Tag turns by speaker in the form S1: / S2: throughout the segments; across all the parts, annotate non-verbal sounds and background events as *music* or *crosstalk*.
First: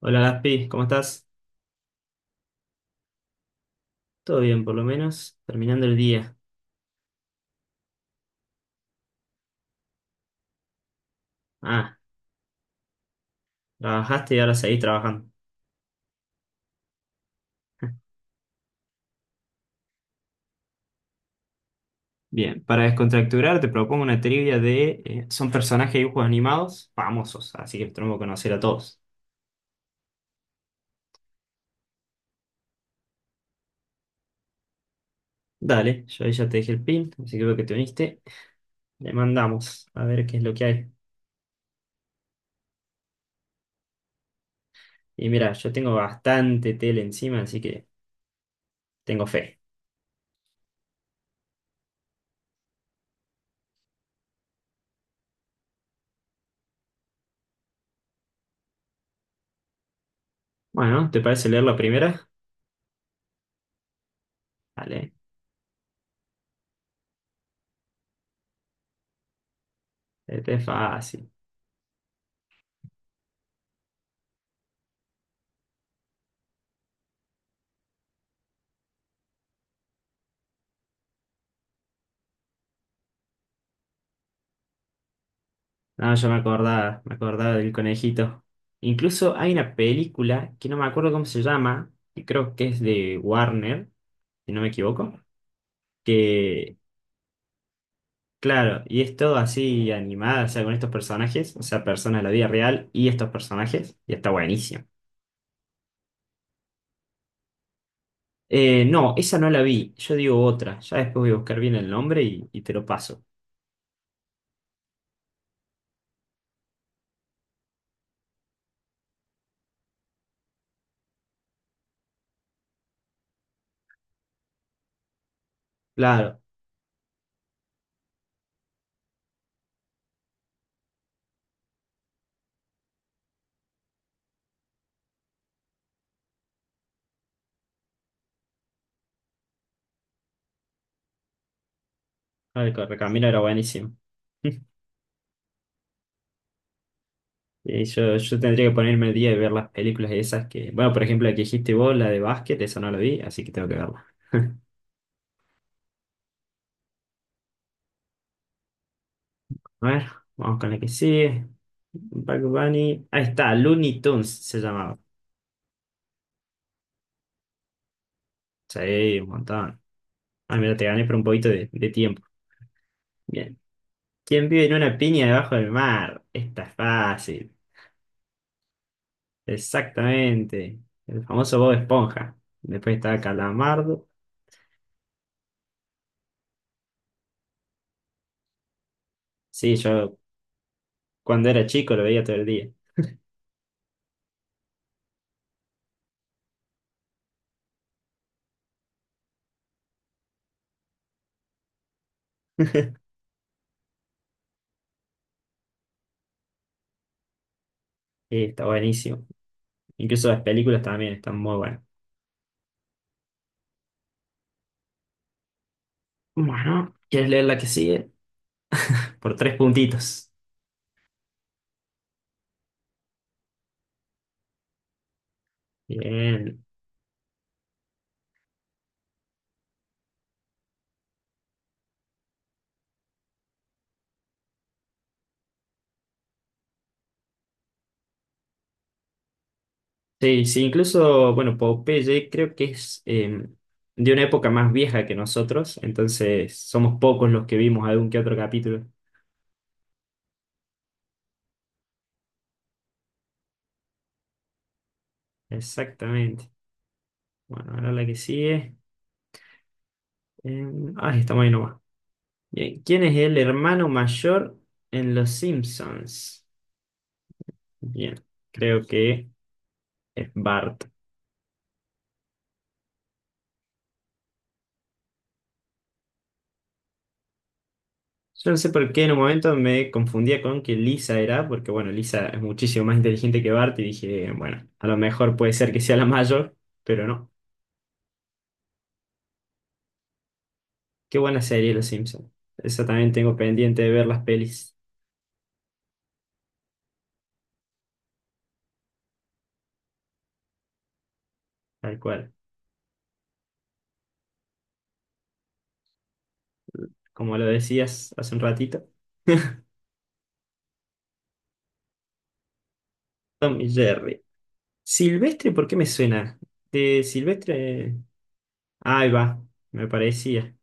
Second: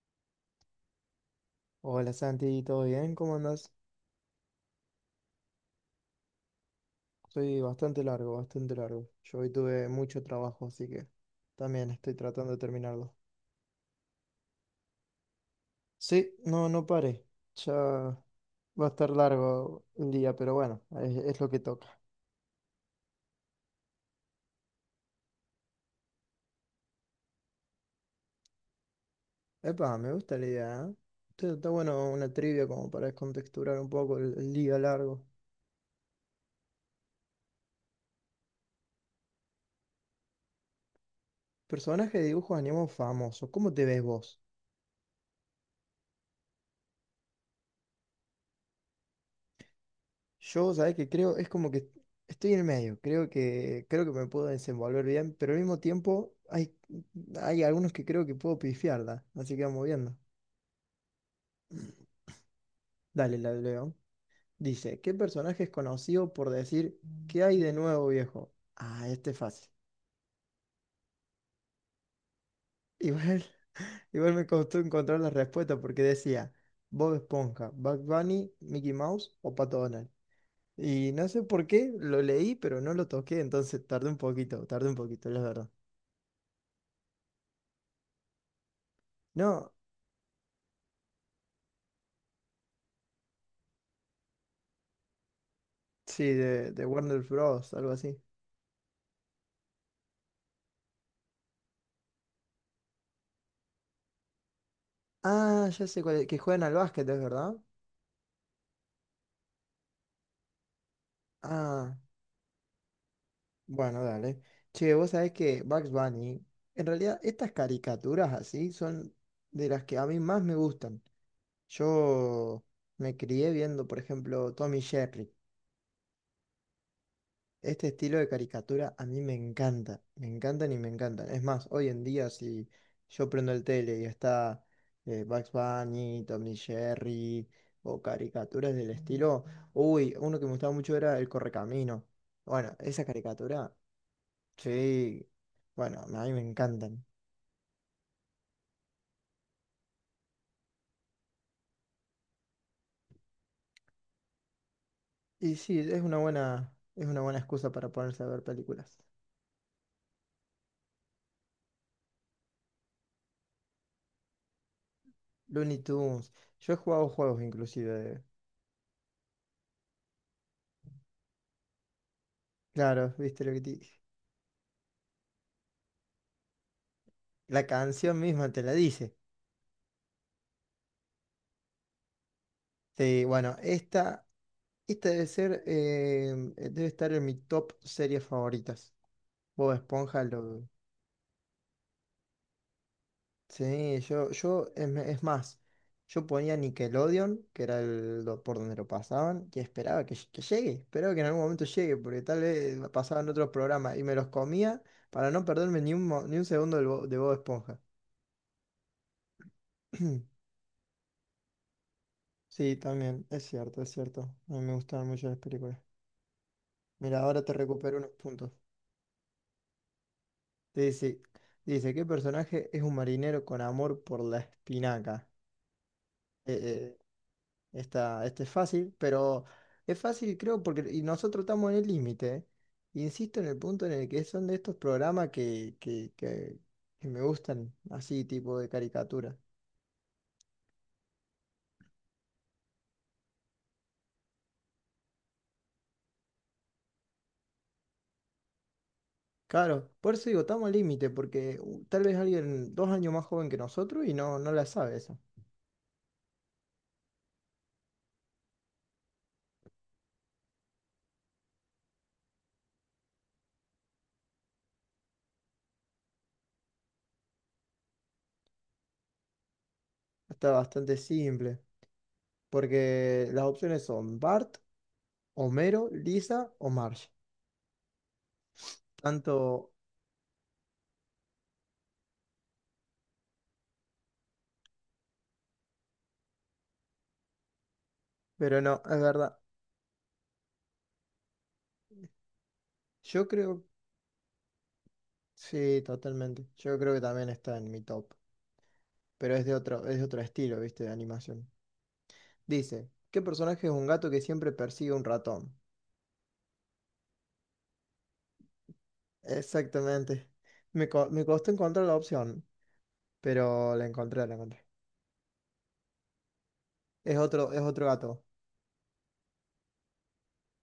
S1: Hola Gaspi, ¿cómo estás?
S2: Hola Santi, ¿todo bien? ¿Cómo andas?
S1: Todo bien, por lo menos, terminando el día.
S2: Soy bastante largo, bastante largo. Yo hoy tuve mucho trabajo, así que también
S1: Ah,
S2: estoy tratando de terminarlo.
S1: trabajaste y ahora seguís trabajando.
S2: Sí, no, no paré. Ya va a estar largo el día, pero bueno, es lo que toca.
S1: Bien, para descontracturar te propongo una trivia son personajes de dibujos animados famosos, así que los tenemos que conocer a todos.
S2: Epa, me gusta la idea, ¿eh? Está bueno una trivia como para descontexturar un poco el día largo.
S1: Dale, yo ahí ya te dejé el pin, así que veo que te uniste. Le mandamos a ver qué es lo que hay.
S2: Personaje de dibujos animados famoso, ¿cómo te ves vos?
S1: Y mira, yo tengo bastante tele encima, así que tengo fe.
S2: Yo, ¿sabes qué? Creo, es como que estoy en el medio, creo que me puedo desenvolver bien, pero al mismo tiempo hay algunos que creo que puedo pifiarla, así que vamos viendo.
S1: Bueno, ¿te parece leer la primera?
S2: Dale, la leo. Dice,
S1: Dale,
S2: ¿qué personaje es conocido por decir qué hay de nuevo, viejo? Ah, este es fácil.
S1: este es fácil.
S2: Igual, *laughs* igual me costó encontrar la respuesta porque decía Bob Esponja, Bugs Bunny, Mickey Mouse o Pato Donald. Y no sé por qué, lo leí, pero no lo toqué, entonces tardé un poquito, la verdad.
S1: No, yo me acordaba del conejito. Incluso hay
S2: No,
S1: una película que no me acuerdo cómo se llama, que creo que es de Warner, si no me equivoco,
S2: sí, de,
S1: que,
S2: de Warner Bros., algo así.
S1: claro, y es todo así animada, o sea, con estos personajes, o sea, personas de la vida real y estos personajes, y está buenísimo.
S2: Ah, ya sé cuál es, que juegan al básquet, ¿es verdad?
S1: No, esa no la vi, yo digo otra, ya después voy a buscar bien el
S2: Ah,
S1: nombre y te lo paso.
S2: bueno, dale. Che, vos sabés que Bugs Bunny, en realidad estas caricaturas así son de las que a mí más me gustan. Yo me crié viendo, por ejemplo, Tommy Jerry.
S1: Claro,
S2: Este estilo de caricatura a mí me encanta, me encantan y me encantan. Es más, hoy en día si yo prendo el tele y está Bugs Bunny, Tom y Jerry o caricaturas del estilo, uy, uno que me gustaba mucho era El Correcamino.
S1: claro, el
S2: Bueno, esa
S1: Correcamino era
S2: caricatura,
S1: buenísimo. *laughs*
S2: sí, bueno, a mí me encantan.
S1: Y yo tendría que ponerme el día y ver las películas esas que. Bueno, por ejemplo, la que dijiste vos, la de básquet, esa no la vi, así que tengo que verla.
S2: Y sí, es una buena excusa para ponerse a ver películas.
S1: A ver, vamos con la que sigue. Bad Bunny. Ahí está, Looney Tunes se llamaba.
S2: Looney Tunes, yo he jugado juegos inclusive.
S1: Sí, un montón. Ah, mira, te gané por un poquito de tiempo.
S2: Claro, viste lo
S1: Bien.
S2: que te dije.
S1: ¿Quién vive en una piña debajo del mar? Esta es fácil.
S2: La canción misma te la dice.
S1: Exactamente. El famoso Bob Esponja. Después estaba
S2: Sí, bueno,
S1: Calamardo.
S2: esta debe ser, debe estar en mi top series favoritas. Bob
S1: Sí, yo
S2: Esponja lo...
S1: cuando era chico lo veía todo el día.
S2: Sí, es es más, yo ponía Nickelodeon, que era el, por donde lo pasaban, y esperaba que, que llegue, esperaba que en algún momento llegue, porque tal vez lo
S1: *laughs*
S2: pasaban otros programas y me los comía para no perderme ni un, ni un segundo de Bob Esponja.
S1: Sí, está buenísimo. Incluso
S2: *clears throat*
S1: las películas también están muy buenas.
S2: Sí, también, es cierto, es cierto. A mí me gustaban mucho las películas.
S1: Bueno,
S2: Mira,
S1: ¿quieres leer
S2: ahora te
S1: la que
S2: recupero
S1: sigue?
S2: unos puntos.
S1: Por tres puntitos.
S2: Dice, dice, ¿qué personaje es un marinero con amor por la espinaca? Eh,
S1: Bien.
S2: eh, esta, este es fácil, pero es fácil creo porque y nosotros estamos en el límite. Insisto en el punto en el que son de estos programas que me gustan, así tipo de caricatura.
S1: Sí, sí, incluso, bueno, Popeye creo que es de una época más vieja que nosotros, entonces somos pocos los que vimos algún que otro capítulo.
S2: Claro, por eso digo, estamos al límite, porque tal vez alguien 2 años más joven que nosotros y no, no la sabe eso.
S1: Exactamente. Bueno, ahora la que sigue. Eh, ah, estamos ahí nomás. Bien. ¿Quién es el hermano mayor en Los Simpsons? Bien, creo que es
S2: Está
S1: Bart.
S2: bastante simple, porque las opciones son Bart, Homero, Lisa o Marge.
S1: Yo no sé por qué en un momento
S2: Tanto,
S1: me confundía con que Lisa era, porque bueno, Lisa es muchísimo más inteligente que Bart y dije, bueno, a lo mejor puede ser que sea la mayor, pero no.
S2: pero no, es verdad.
S1: Qué buena serie Los Simpsons. Esa también
S2: Yo
S1: tengo
S2: creo,
S1: pendiente de ver las pelis,
S2: sí, totalmente. Yo creo que también está en mi top, pero es de otro estilo, ¿viste? De animación.
S1: tal cual.
S2: Dice, ¿qué personaje es un gato que siempre persigue un ratón?
S1: Como lo decías hace un ratito.
S2: Exactamente. Me costó encontrar la opción,
S1: *laughs* Tom y
S2: pero la
S1: Jerry.
S2: encontré, la encontré.
S1: Silvestre, ¿por qué me suena? De
S2: Es otro
S1: Silvestre.
S2: gato.
S1: Ah, ahí va, me parecía.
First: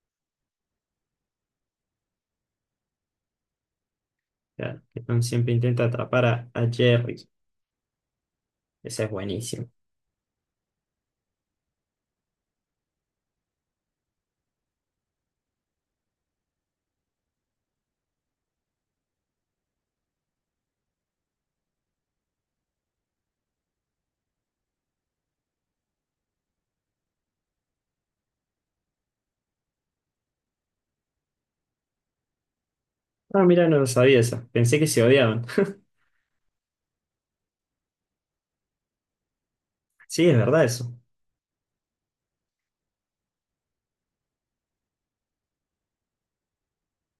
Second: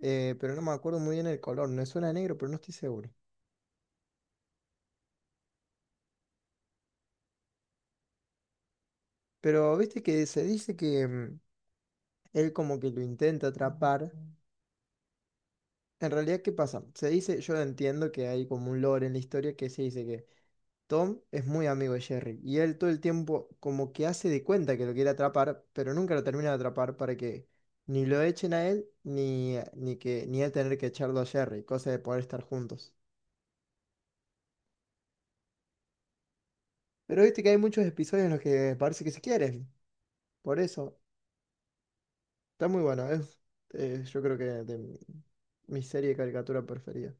S2: Pero no me acuerdo muy bien el color. Me suena a negro, pero no estoy seguro.
S1: Claro, que Tom siempre intenta atrapar a Jerry. Esa es buenísima.
S2: Pero viste que se dice que él como que lo intenta atrapar. En realidad, ¿qué pasa? Se dice, yo entiendo que hay como un lore en la historia que se dice que Tom es muy amigo de Jerry y él todo el tiempo como que hace de cuenta que lo quiere atrapar, pero nunca lo termina de atrapar para que ni lo echen a él ni, ni que ni él tener que echarlo a Jerry, cosa de poder estar juntos.
S1: Ah, mira, no lo sabía eso. Pensé que se odiaban.
S2: Pero viste que hay muchos episodios en los que parece que se quieren,
S1: Sí, es
S2: por
S1: verdad eso.
S2: eso está muy bueno, es yo creo que de mi, mi serie de caricatura preferida.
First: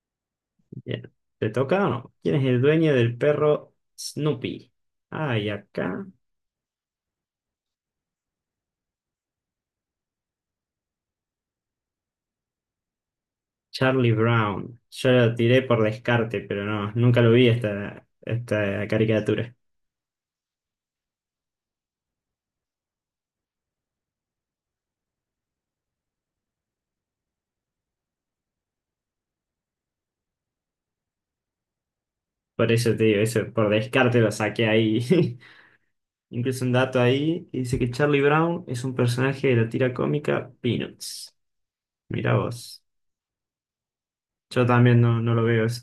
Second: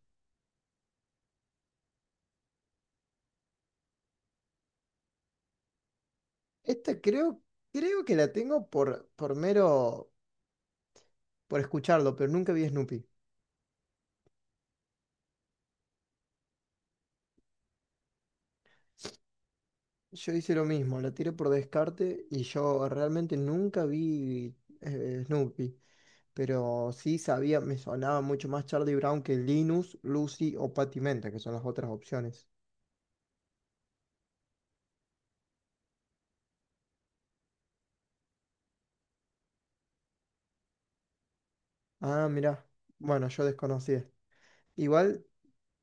S1: Bien. ¿Te toca o no? ¿Quién es el dueño del perro Snoopy? Ah, y acá
S2: Esta creo, creo que la tengo por mero por escucharlo, pero nunca vi Snoopy.
S1: Charlie Brown. Yo lo tiré por descarte, pero no, nunca lo vi esta caricatura.
S2: Yo hice lo mismo, la tiré por descarte y yo realmente nunca vi Snoopy, pero sí sabía, me sonaba mucho más Charlie Brown que Linus, Lucy o Patty Menta, que son las otras opciones.
S1: Por eso te digo, eso, por descarte lo saqué ahí. *laughs* Incluso un dato ahí que dice que Charlie Brown es un personaje de la tira cómica Peanuts.
S2: Ah,
S1: Mira
S2: mirá,
S1: vos.
S2: bueno, yo desconocía.
S1: Yo también no,
S2: Igual,
S1: no lo veo eso,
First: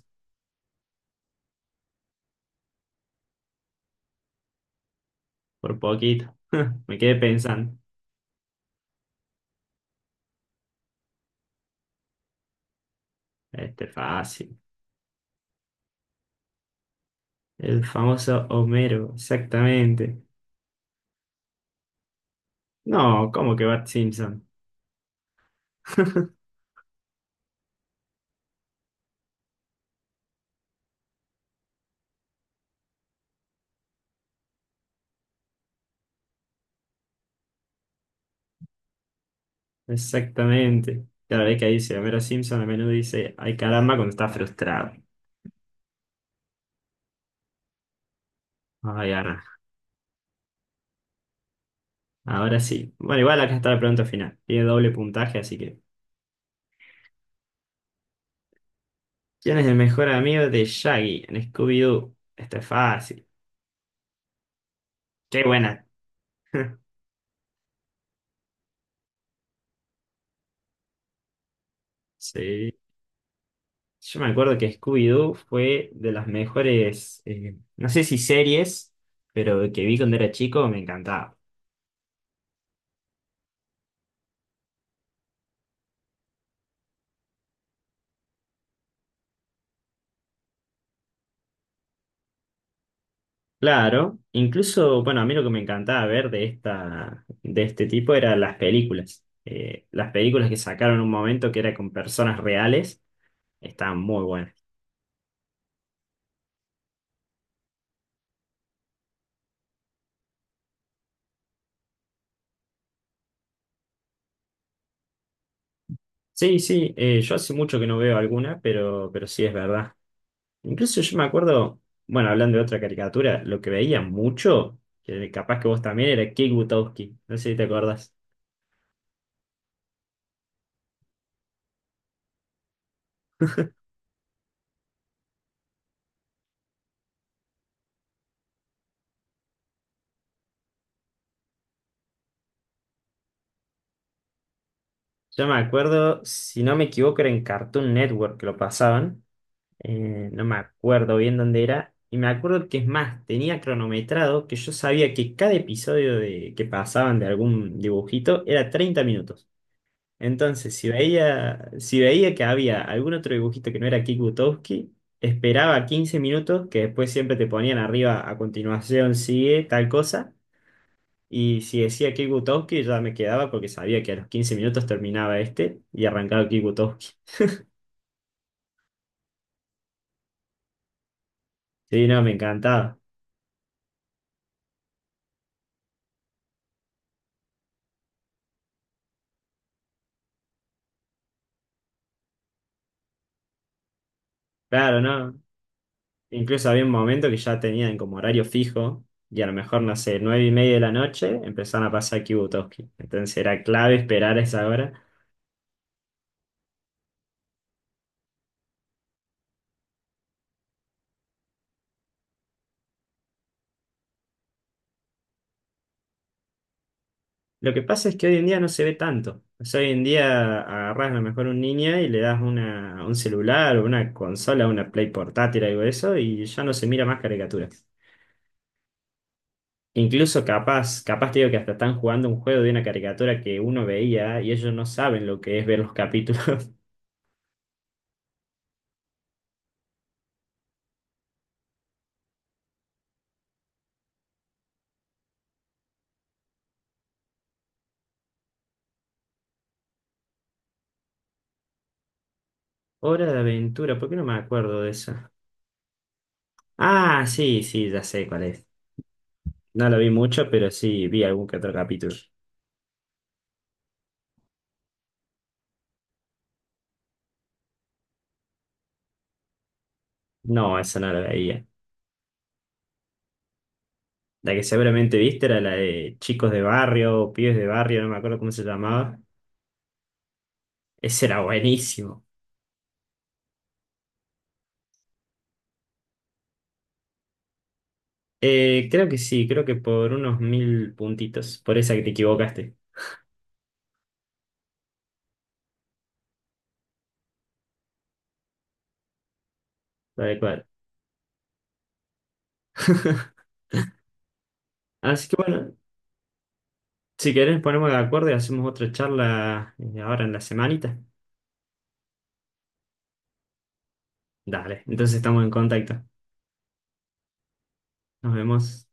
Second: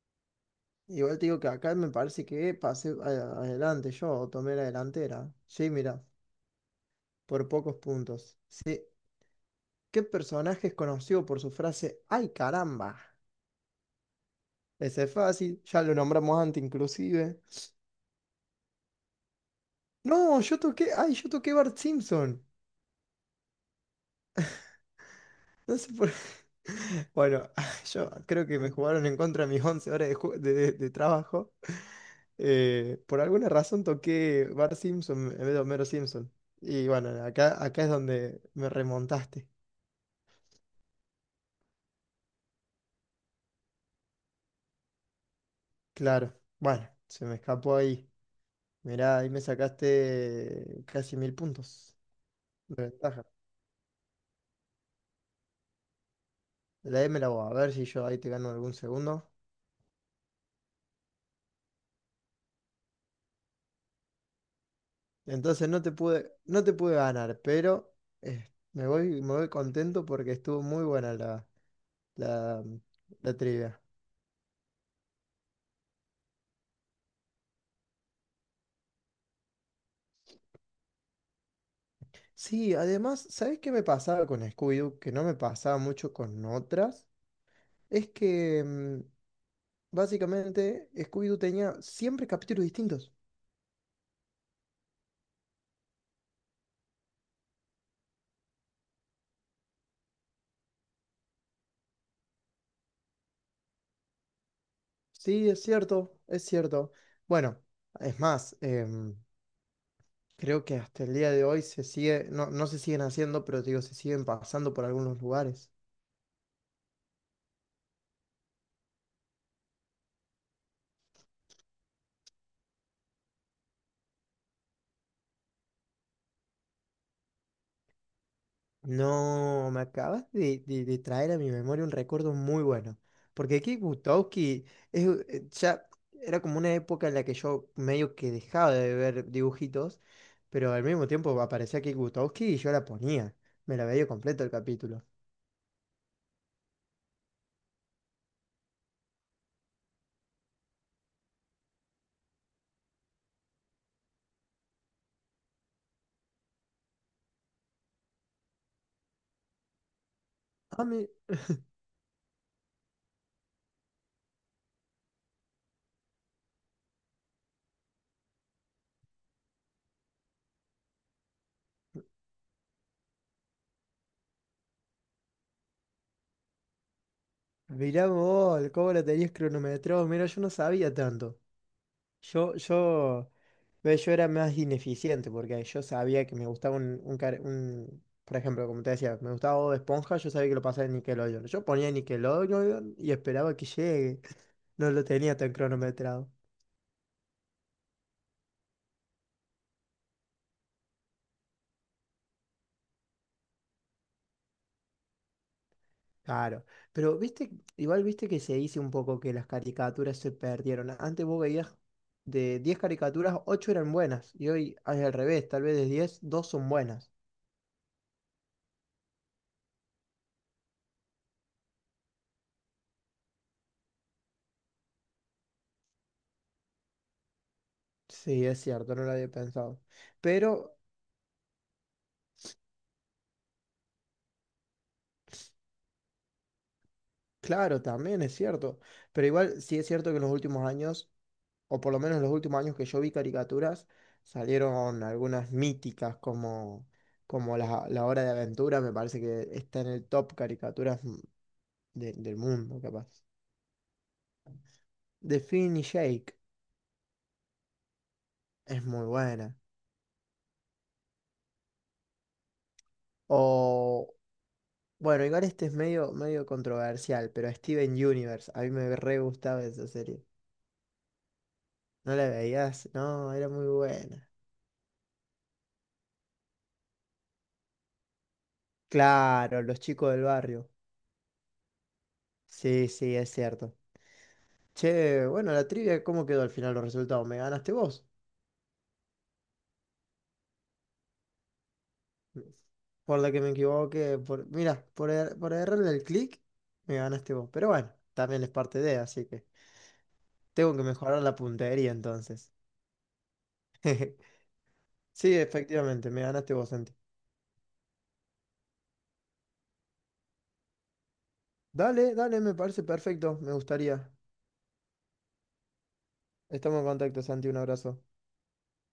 S2: igual te digo que acá me parece que pasé adelante yo, tomé la delantera. Sí,
S1: por
S2: mirá,
S1: poquito. *laughs* Me quedé
S2: por
S1: pensando.
S2: pocos puntos. Sí. ¿Qué personaje es conocido por su frase, ¡ay caramba!?
S1: Este fácil.
S2: Ese es fácil, ya lo nombramos antes inclusive.
S1: El famoso Homero, exactamente.
S2: No, yo toqué, ay, yo toqué Bart Simpson.
S1: No, ¿cómo que Bart Simpson?
S2: No sé por
S1: *laughs*
S2: *laughs* Bueno, *laughs* yo creo que me jugaron en contra mis 11 horas de, de trabajo. Por alguna razón toqué Bart Simpson en vez de Homero Simpson. Y bueno, acá es donde me remontaste.
S1: Exactamente. Cada vez que dice Homero Simpson, a menudo dice, ay caramba, cuando está frustrado.
S2: Claro, bueno, se me escapó ahí.
S1: Ay,
S2: Mirá, ahí me
S1: ahora,
S2: sacaste casi 1.000 puntos
S1: ahora
S2: de
S1: sí. Bueno,
S2: ventaja.
S1: igual acá está la pregunta final. Tiene doble puntaje, así que.
S2: La M la voy a ver si yo ahí te gano algún segundo.
S1: ¿Quién es el mejor amigo de Shaggy en Scooby-Doo? Esto es fácil. ¡Qué
S2: Entonces no
S1: buena!
S2: te pude, no te
S1: *laughs*
S2: pude ganar, pero me voy contento porque estuvo muy buena la,
S1: Sí.
S2: la trivia.
S1: Yo me acuerdo que Scooby-Doo fue de las mejores, no sé si series, pero que vi cuando era chico, me encantaba.
S2: Sí, además, ¿sabés qué me pasaba con Scooby-Doo? Que no me pasaba mucho con otras. Es que básicamente Scooby-Doo tenía siempre capítulos distintos.
S1: Claro, incluso, bueno, a mí lo que me encantaba ver de esta, de este tipo era las películas. Las películas que sacaron en un momento que era con personas reales, estaban muy buenas.
S2: Sí, es cierto, es cierto. Bueno, es más, creo que hasta el día de hoy se sigue, no, no se siguen haciendo, pero digo, se siguen pasando por algunos lugares.
S1: Sí, sí, yo hace mucho que no veo alguna, pero sí es verdad. Incluso yo me acuerdo, bueno, hablando de otra caricatura, lo que veía mucho, que capaz que vos también, era Kick Butowski. No sé si te acordás.
S2: No, me acabas de, de traer a mi memoria un recuerdo muy bueno. Porque aquí Butowski es, ya era como una época en la que yo medio que dejaba de ver dibujitos, pero al mismo tiempo aparecía Kik Butowski y yo la ponía. Me la veía completo el capítulo.
S1: Yo me acuerdo, si no me equivoco, era en Cartoon Network que lo pasaban. No me acuerdo bien dónde era, y me acuerdo que es más, tenía cronometrado que yo sabía que cada episodio de, que pasaban de algún dibujito era 30 minutos. Entonces,
S2: Ah,
S1: si veía, si veía que había algún otro dibujito que no era Kick, esperaba 15 minutos, que después siempre te ponían arriba a continuación, sigue tal cosa. Y si decía Kick, ya me quedaba porque sabía que a los 15 minutos terminaba este y arrancaba Kick.
S2: mirá vos, cómo la tenías cronometrado. Mira, yo no sabía tanto.
S1: Sí, no, me
S2: Yo,
S1: encantaba.
S2: yo, yo era más ineficiente porque yo sabía que me gustaba por ejemplo, como te decía, me gustaba Bob Esponja, yo sabía que lo pasaba en Nickelodeon. Yo ponía Nickelodeon y esperaba que llegue. No
S1: Claro,
S2: lo tenía
S1: no.
S2: tan cronometrado.
S1: Incluso había un momento que ya tenían como horario fijo y a lo mejor, no sé, 9:30 de la noche empezaron a pasar Kibutoski. Entonces era clave esperar a esa hora.
S2: Claro. Pero viste, igual viste que se dice un poco que las caricaturas se perdieron. Antes vos veías de 10 caricaturas, 8 eran buenas. Y hoy es al revés, tal vez de 10 2 son buenas.
S1: Lo que pasa es que hoy en día no se ve tanto. O sea, hoy en día agarrás a lo mejor un niño y le das un celular o una consola, una Play portátil, algo de eso, y ya no se mira más caricaturas.
S2: Sí, es cierto, no lo había pensado.
S1: Incluso
S2: Pero
S1: capaz, capaz te digo que hasta están jugando un juego de una caricatura que uno veía y ellos no saben lo que es ver los capítulos. *laughs*
S2: claro, también es cierto. Pero igual sí es cierto que en los últimos años, o por lo menos en los últimos años que yo vi caricaturas, salieron algunas míticas como, como la Hora de Aventura, me parece que está en el top caricaturas del mundo, capaz.
S1: Hora de aventura, ¿por qué no me acuerdo de eso?
S2: De Finn y Jake
S1: Ah, sí, sí, ya sé cuál es.
S2: es muy buena.
S1: No lo vi mucho, pero sí vi algún que otro capítulo.
S2: O, bueno, igual este es medio, medio controversial, pero Steven Universe, a mí me re gustaba esa serie.
S1: No, esa no la veía.
S2: ¿No la veías? No, era muy buena.
S1: La que seguramente viste era la de chicos de barrio, pibes de barrio, no me acuerdo cómo se llamaba.
S2: Claro, los chicos del barrio.
S1: Ese era buenísimo.
S2: Sí, sí, es cierto. Che, bueno, la trivia, ¿cómo quedó al final los resultados? ¿Me ganaste vos?
S1: Creo que sí, creo que por unos 1000 puntitos, por esa que te equivocaste,
S2: Por la que me equivoqué, por, mira, por, por errarle el clic, me ganaste vos. Pero bueno, también es parte de, así que
S1: tal cual.
S2: tengo que mejorar la puntería entonces.
S1: *laughs*
S2: *laughs*
S1: Así
S2: Sí,
S1: que bueno,
S2: efectivamente, me ganaste vos, Santi.
S1: si querés ponemos de acuerdo y hacemos otra charla ahora en la semanita.
S2: Dale, dale, me parece perfecto, me gustaría.
S1: Dale, entonces estamos en contacto.
S2: Estamos en contacto, Santi, un abrazo.
S1: Nos vemos.